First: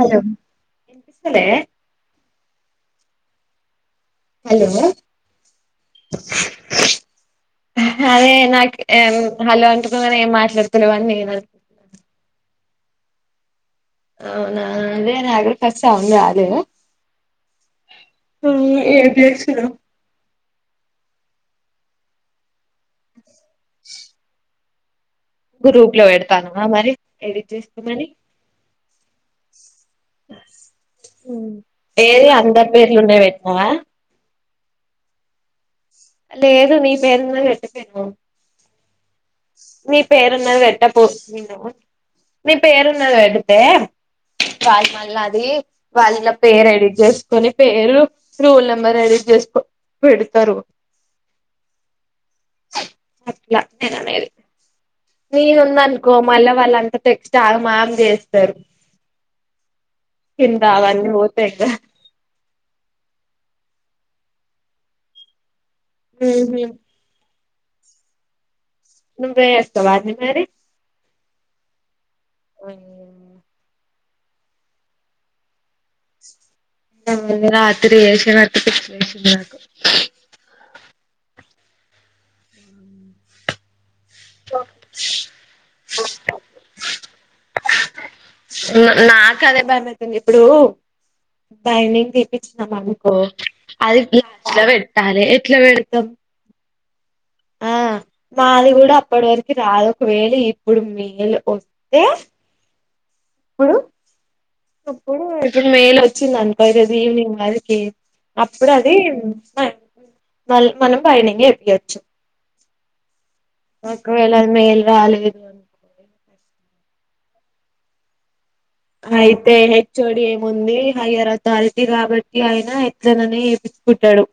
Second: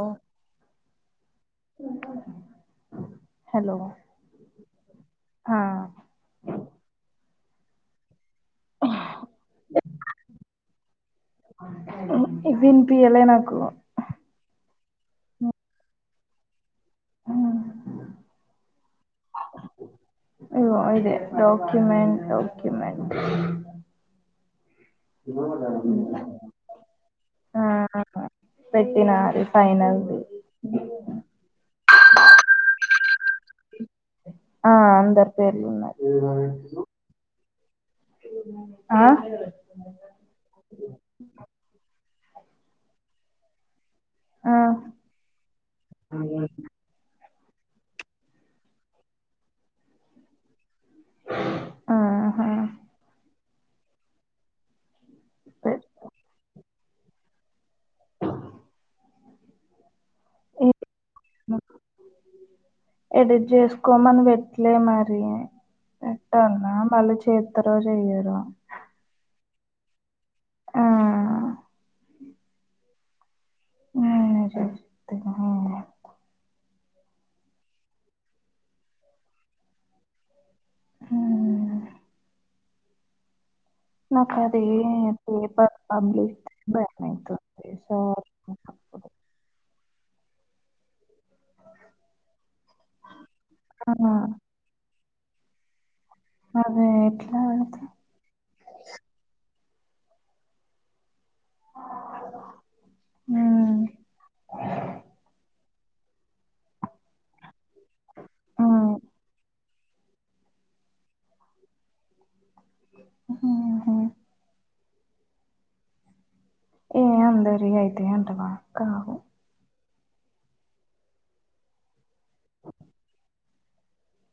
Hello ఇనిపిస్తుందా hello hello ఆ అదే నాకి హలో అంటే కూడా ఏం మాట్లాడుతలే అని నేను అను వినిపియాలా నాకు అవునా అదే నా పస్ట్ సాంగ్ రాలేదు ఆ అవును ఎమ్ చేస్తున్నావ్ ఓ అదే డాక్యుమెంట్ డాక్యుమెంట్ గ్రూప్ లో పెడతాను మరి ఎడిట్ ఆ చేసుకోమని పెట్టినా అది ఫైనల్ది ఏది అందరి పేర్లు ఉండేవి పేట్నావా ఆ అందరు పేర్లు ఉన్నాయి లేదు నీ పేరుమీద పెట్టాలేదు ఆ మీ పేరున్నది పెట్ట పో మీ పేరున్నది పెడితే ఆ కాదు మళ్ళ అది వాళ్ళ పేరు ఎడిట్ చెస్ కొన్ని పేరు రోల్ నెంబర్ ఎడిట్ చేసుకో పెడతారు ఆహా [unintelligible] ట్లా నిను అనేది నేను ఉంన్ననుకో మళ్ళ వాళ్ళు అంట టెక్స్ట్ అగమాగ్ ని చేస్తారు కింద అవన్ని ఓ పెద్ద కోమని పెట్లే మరి ఉహు పెట్టాల్నా మల్లిచేస్ తరో చెయ్యరో నువ్వే చెస్తావా వట్ ఆ నినే చేస్తిగా ఆ ఆ రాత్రి చేసినందుకు పిచ్చిలేసింది నాకు హు నాకు అది ఎమ్ ఏడుపోతాంది భయమాయితాంద సార్ [unintelligible] న్నప్పుడు నాకు అదే భయమైతుంది ఇప్పుడు బైనింగ్ తెప్పించినమనుకో ఆ, అది క్లాస్ ల పెడ్ అరె ఎట్లపెడతం అదే ఎట్ ఆ మాది కూడా అప్పటి వరకు కి రాదు ఒకవేళ ఎప్పుడు మే లో వస్తే ఉమ్, అప్పుడు అప్పుడు ఇప్పుడు మెయిల్ వచ్చింది అనుకో ఈరోజు ఈవినింగ్ వరక్ కి అప్పుడు అది ఉమ్, మ మల్ మనం బైనింగ్ ఎపియ్యొచ్చు హ ఒకవేళ అది మెయిల్ రాలేద్ ఏ అందరి అయితాయి అంటున్న అయితై ఎహె హెచ్ ఓ డి ఏముంది హైయర్ అథారిటీ కాబట్టి ఆయన ఎట్లనైనా చేపించుకుంటాడు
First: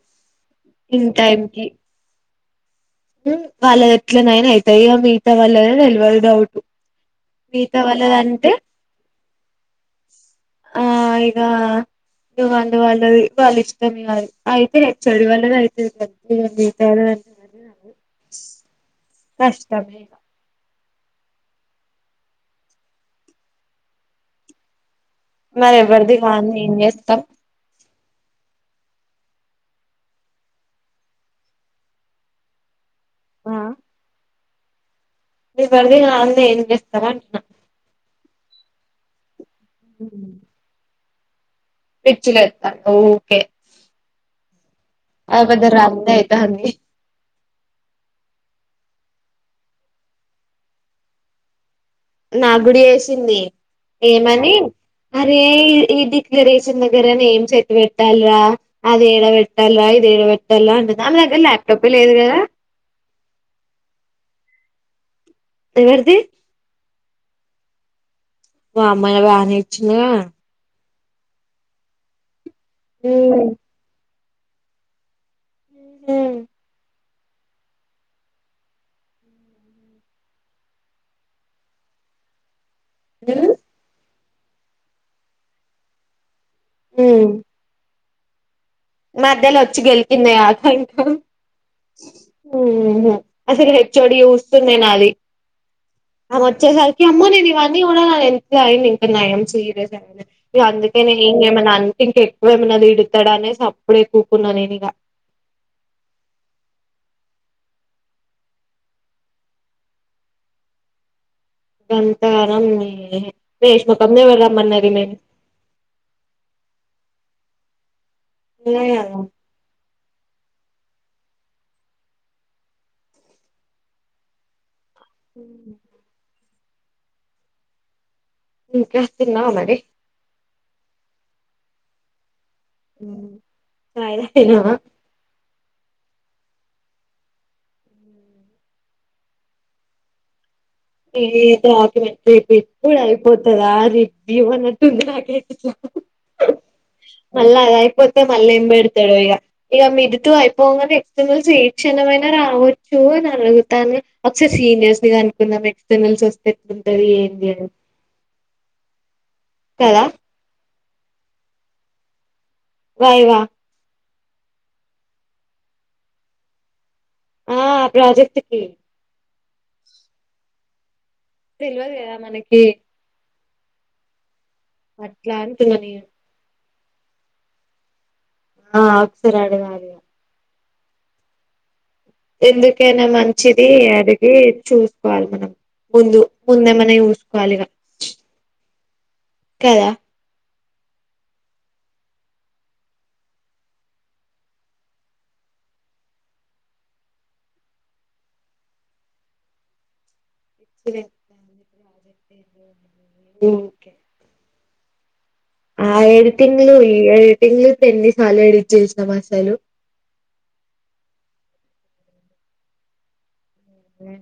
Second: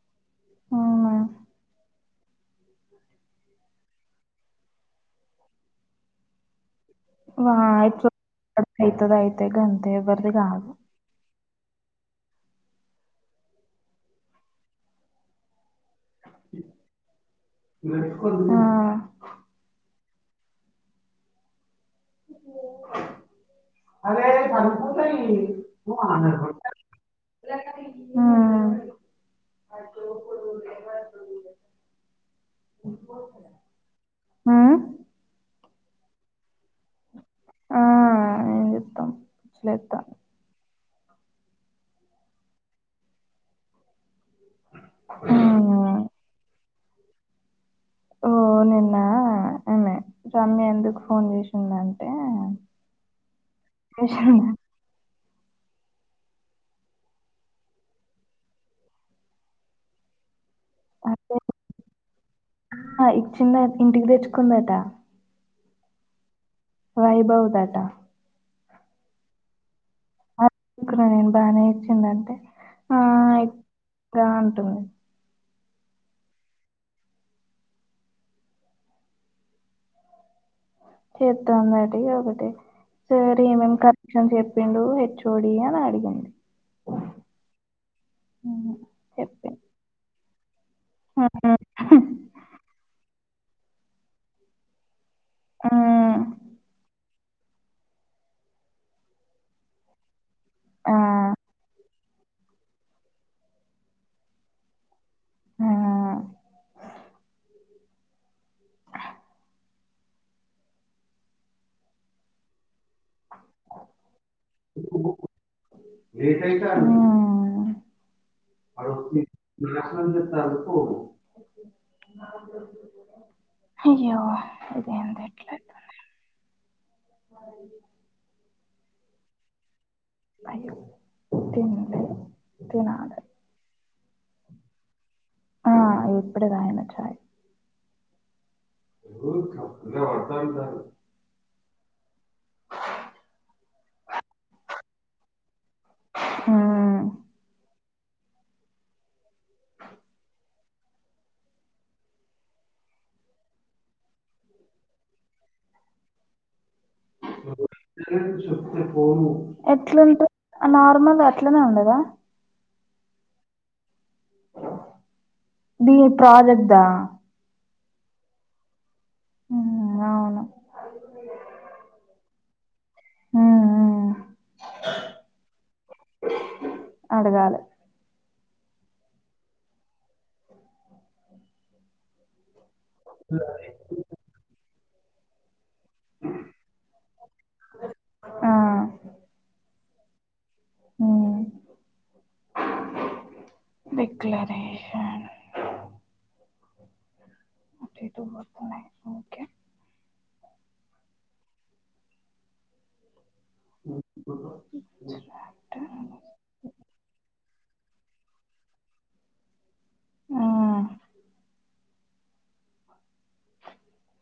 ఇన్ ఉమ్, టైం కి వాళ్ళది ఎట్లనైనా అయితాయి ఇగ మిగతా వాళ్లదే తెల్వదు డౌట్ వా మిగతా [unintelligible] వాళ్ళదంటే అయితది గంతే ఎవరిది కాదు ఆ [unintelligible] వాళ్ళు వాళ్ళది వాళ్ళ ఇష్టం ఇగ అది అయితే హెచ్ ఓ డి వల్లది అయి [inaudible] మిగతా వాళ్ళని ఆ కష్టమే అరే పడుకో మరి ఎవరిది వంది ఏం చేస్తాం అప్పు [inaudible] ఆ ఎవరిది కానిది ఏం చేస్తాం అంటున్నా ఆ, ఏం చెప్తాం ఉ పిచ్చి లేతంది ఊకె ఆ బద లేస్తాను రాందే అయితాంది ఓ నిన్న ఆమె రమ్య ఎందుకు ఫోన్ చేసింద అని నాకూడా చేసింది చేసింది ఏమని అరే ఈ డిక్లరేషన్ దగ్గర నేమ్స్ ఎటు పెట్టాలరా అది ఏడ పెట్టాలరా ఇదిడ పెట్ లా అన్నది ఆమే అంటే దగ్గర ల్యాప్టాప్ ఏ లేదు కదా చిన్నగ ఇంటికి తెచ్చుకుందట ఎవరిది వైభవ్ దట వామ్మో అయినా బానే ఇచ్చిండు గా ఇక్కడ మనం బానే ఇచ్చిండంటే ఊ దా ఉంటుంది ఉమ్ చెత్తందట ఇగొకటి సరే మేం కట్ క్వశ్చన్స్ చెపిండు హెచ్చోడి అని అడిగింది ఉమ్ "ఉమ్, మధ్యలో చెప్పింది వచ్చి గెలు కిందే ఆలు హయ్యో "ఉమ్, ఊ అసలు హెచ్ ఓ డి చూస్తుండే నాది ఉమ్, అ వచ్చేసర్ ఏమ్మో నేను ఇవన్నీ యూడా కదా ఎంతో ఐండు ఇంకా నయం సీరియస్ గా అనలే ఇగో ఆ, అందుకే నేన్ ఇంగెమనన్ ఇంక ఎక్కువ ఏమై నా దిడతడనే సప్ ప్పుడే కూకున్నా నేను ఇగా ఆ గధారం ఏ రేష్మ క ఎవరమ్మానరిమేను లేట్ [unintelligible] హయ్యో హు ఇంకేం తిన్నావా మరీ అయ్యో తింటి తినాలి చాయ్ తాగినావ ఆ ఇప్పుడే తాగినా చాయి [inaudible] ఏదోక రేపు ఎప్పుడు అయిపోతుందా రే ఇవ్వ న్నట్టుంది నాకైతే మ్మ్. మళ్ళాఅద పోతే మళ్ళీ ఏం పెడతాడో ఇక ఇక మిడ్ టూ అయిపోగానే ఎక్స్టర్నల్స్ ఈ క్షణమైనా రావచ్చు అని అడుగుతాను ఒకసారి సీనియర్స్ ని కనుక్కుందామే రిజల్ట్స్ వస్తే ఎప్పుడూ కదా ఎట్లున్ట్రు నార్మల్ అట్లనే ఉండదా రాయవా దీ ప్రాజెక్టు దా ఆ ప్రాజెక్ట్కి హ్మ్ అవును తెల్వదు కదా మనకి మ్మ్, మ్మ్. అట్లా అంటున్న నేను అడగాలే ఆ ఆకురడగాలి ఏంది కేనా మంచిది అడిగి చూ పాల్ మనం ముందు ముందు ఏమన్నా చూసుకోవాలి ఇంగ ఆ, కదా ఉమ్ డిక్లరేషన్ అటు ఇటు వర్క్ ఉన్నాయ్ ఓక్కే పిచ్చి లేప్తా ఉంది ఎంలే ఉకే [unintelligible] ఆ ఎడ్తిన్లే ఏ పెళ్లి పెళ్లి సాలడించేసినామా అసలు ఆ వే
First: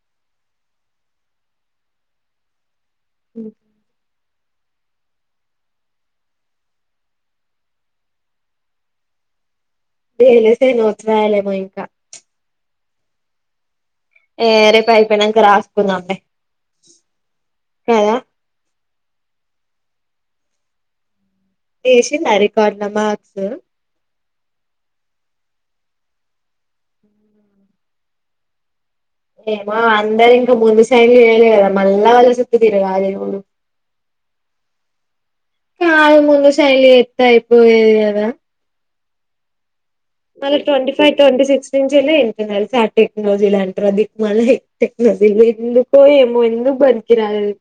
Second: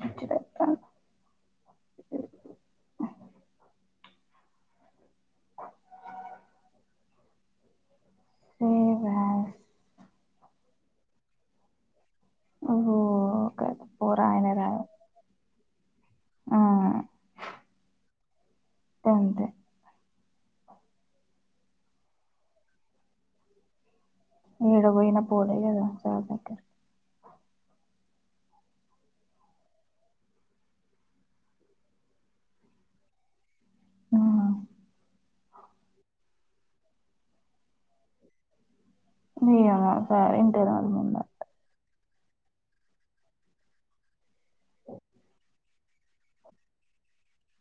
పిచ్చిలెక్క హ్మ్ సేమ్ యాస్ డి వేలేస్తే నోట్స్ రాయలేమో ఇంకా ఓహో కద ఏ రేపు అయిపోయినంక రాస్ కుందాం లే ఆ కదా గంతే తీసిందా రికార్డ్ల మర్క్స్ ఏడ పోయిన పోలే కదా సార్ దగ్గరి మా అందరు ఇంకా ముందు సైన్లు జేయ్యాలె కదా మళ్ళా వాళ్ళ చుట్టూ తిరగాలే ఏమో ఆ కాదు ముందు సైన్లు జేత్తే అయిపోయేది కదా నీయవ్వ మళ్ళీ ట్వంటీ ఫైవ్ ట్వంటీ సిక్స్ ఏ లే ఇంటర్నల్ సార్ టెక్నాలజీ అంట్రరు ఆ దిక్కుమాలిన మళ్ళీ టెక్నాలజీ ఎందుకో ఏమో ఎందుకు పనికిరాదు అది [inaudible]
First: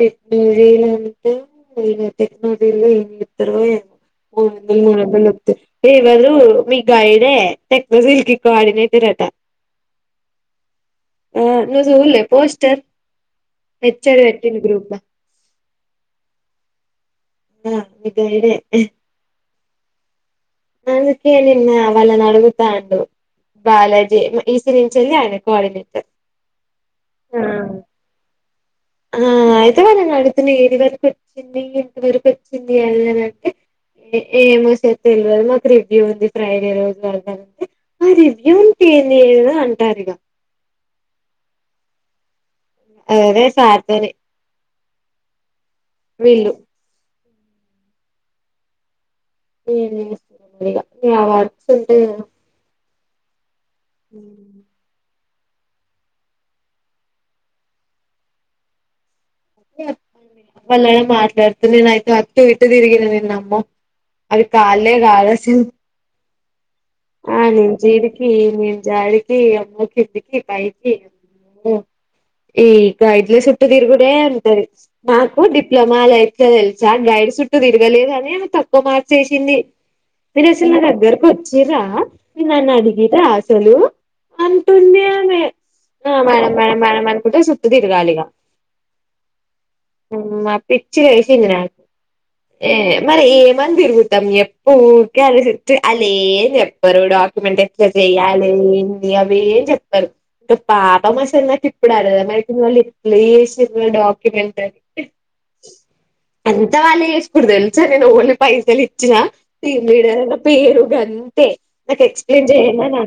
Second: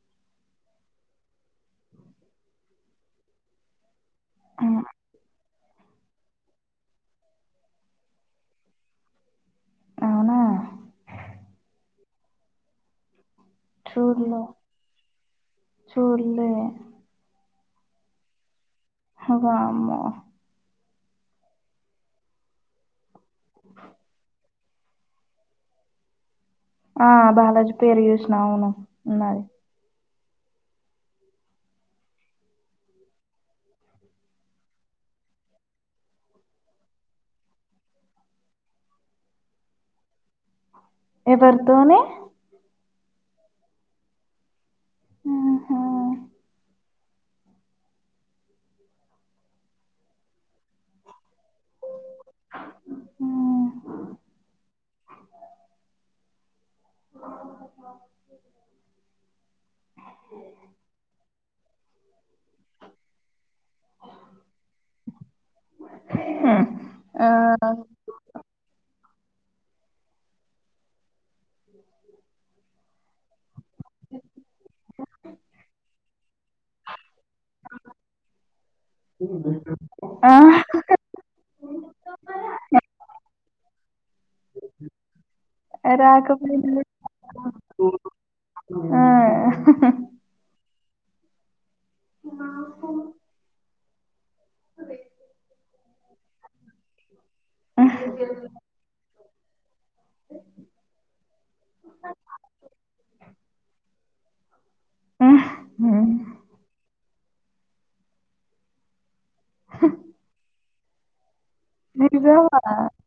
టెక్నాలజీలు అంటే వీళ్ళ టెక్నాలజీలో ఏం జేత్తారో ఏమో ముందే [unintelligible] ఎవరు మీ గైడే టెక్నోసిల్కి కోఆర్డినేటర్ అట అవునా ఆ ను జుల్లే పోస్టర్ పెచ్చర్ వే చూడ్లే ఆ మీ గైడే వామ్మో అందుకే నిన్న వాళ్ళను అడుగుతాండు. బాలాజీ ఎ ఈస్ తిను చెల్లి ఆయన కోఆర్డినేటర్ ఆ బాలాజి పేరు చేస్న అవును. ఆ ఉన్నది అయితే వాళ్లన్ అడు తిను ఏడి వరకు వచ్చింది. ఇంటి వరకు వచ్చింది అదిదనంటే ఏమో సార్ తెల్వదు మాకు రివ్యూ ఉంది ఫ్రైడే రోజు వెళ్దనంటే ఆ రివ్యూ ఉంటే ఏం లేద అంటారు ఇగ ఎవర్తోని అదే సార్తోని ఆహా వీళ్ళు [unintelligible] హ ఆ మళ్ళ మాట్లాడ్ నేనైతే అటు ఇటు తిరిగిన నిన్న అమ్మ అవి కాలే గాదసలు మ్ అడ్నించీడికి ఇడ్నించి ఆడికి అమ్మ కిందికి పైకి ఈ గైడ్ల సుట్టూ తిరుగుడే అంటది నాకు డిప్లమా లైఫ్లో తెలుసా గైడ్ సుట్టూ తిరగలేదనే మార్చేసింది ఆ ఆ నేనుసలు నా దగ్గరకు వచ్చ చిరా నన్ను అడిగరా అసలు అంటుంది ఆమె మేడమ్ మ్యాడం రాకపోయినా మ్యా మన కుటే స తిర్గాలిక ఆ ఆ పిచ్చి లేసింది ఇగ ఏ మరి ఏమంది బరుగు మ్ ఎ పక అరసిట్ అలే చెప్పరు కూడా మెటీజ్ జయాలే వి ఏ చె ఏ పాపమ్ అసలు ఇప్పుడు అరద మేయితుంది వాళ్ళ ట్లే ఏసిన వెంత హ్మ్. అంత వాళ్ళే చే ఇప్పుడు తెల్సా నేను ఉల్లిపాయ చ్చిన తీడ పేరు గనీ తే నాకు ఎక్స్ప్లెయిన్ నిజమా చేయద నా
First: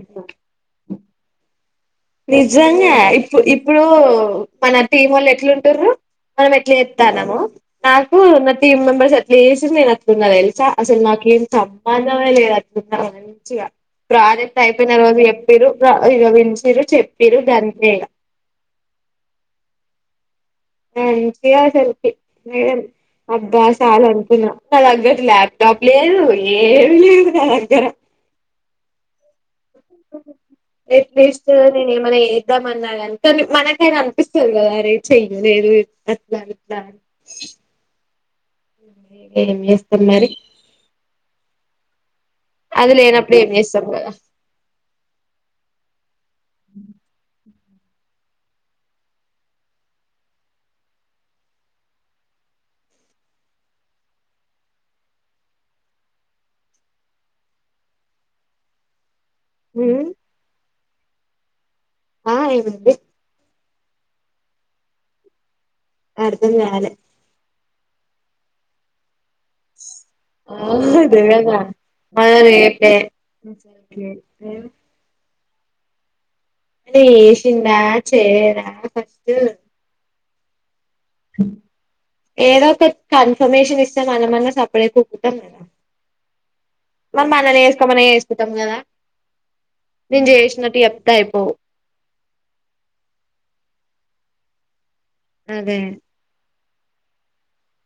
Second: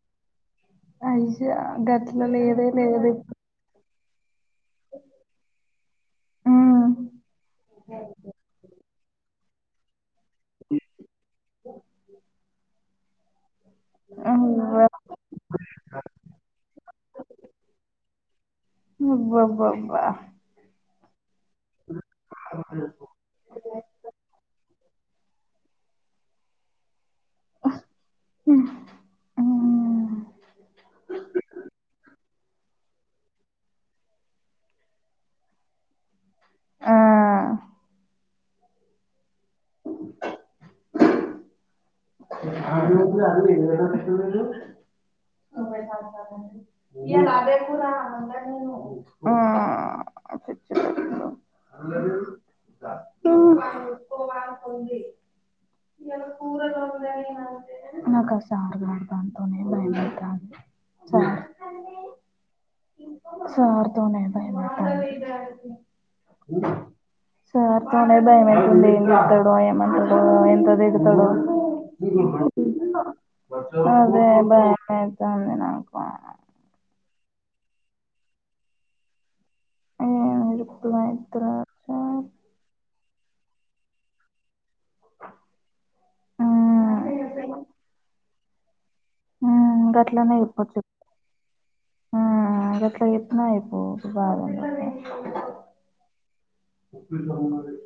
అయ్యా గట్ల లేదే నిజంగా లేదు ఇప్పు ఇప్పుడు ఓ మన టీం వాళ్ళు ఎట్లుంట్ర మనం ఎట్లా ఉమ్ ఇస్తానము. నాకు నా టీమ్ మెంబర్స్ ఎట్లా తిన్లేదా నిన్న తెల్సా అస్సలు నాకు సంబంధమే లేదనిపించింది. చాలా మంచిగా ప్రాజెక్ట్ అవ్వ అయిపోయిన రోజు చెప్పిరు ఇగ పిలిచిర్రు. చెప్పిరు అంతే ఇగ అబ్బబ్బబ్బా ఉమ్ కె అసల్కి రేర్ అబ్బా సాల్ అనుకున్న ల్యాప్టాప్ లేదు ఏం లేదు. నా దగ్గర ఉమ్ ఎట్లీస్ట్ నేను ఏమన్నా ఎద్దాం అన్నాకాని మనకైనా అనిపిస్తుంది కదా అరే చెయలేదు. అట్లా ఇట్లా ఆ అని ఏం చేస్తాం మరి అది లేనప్పుడు ఏం చేస్తాం కదా [unintelligible] ఉమ్ [unintelligible] దాంతోనే భయం ఉమ్ అయితాంది చాలు ఆ ఏమండి సార్తోనే భయం అయితాంది అర్థం కాలే సార్ తోనే భయం అయితుంది ఏం చెప్తడో ఏం అంటడో ఎంత తీడతడో అదే రేపే తుంది నాకు చేసిండా చేయరా ఫస్ట్ ఏం ఇరుకులు అయితరో సార్ ఏదో ఒకట కన్ఫర్మేషన్ ఇస్తే మనమన్నా స [unintelligible] కద మరి చేస్కో ఏమన్న చేస్కో కుతం కదా హమ్ నేను గట్లానే చేసినట్టు అయిపోచ్చు చెప్తే అయిపోవు హమ్ గట్ల చెప్పిన అయిపోవ్ బాగా అదే ఎందుకు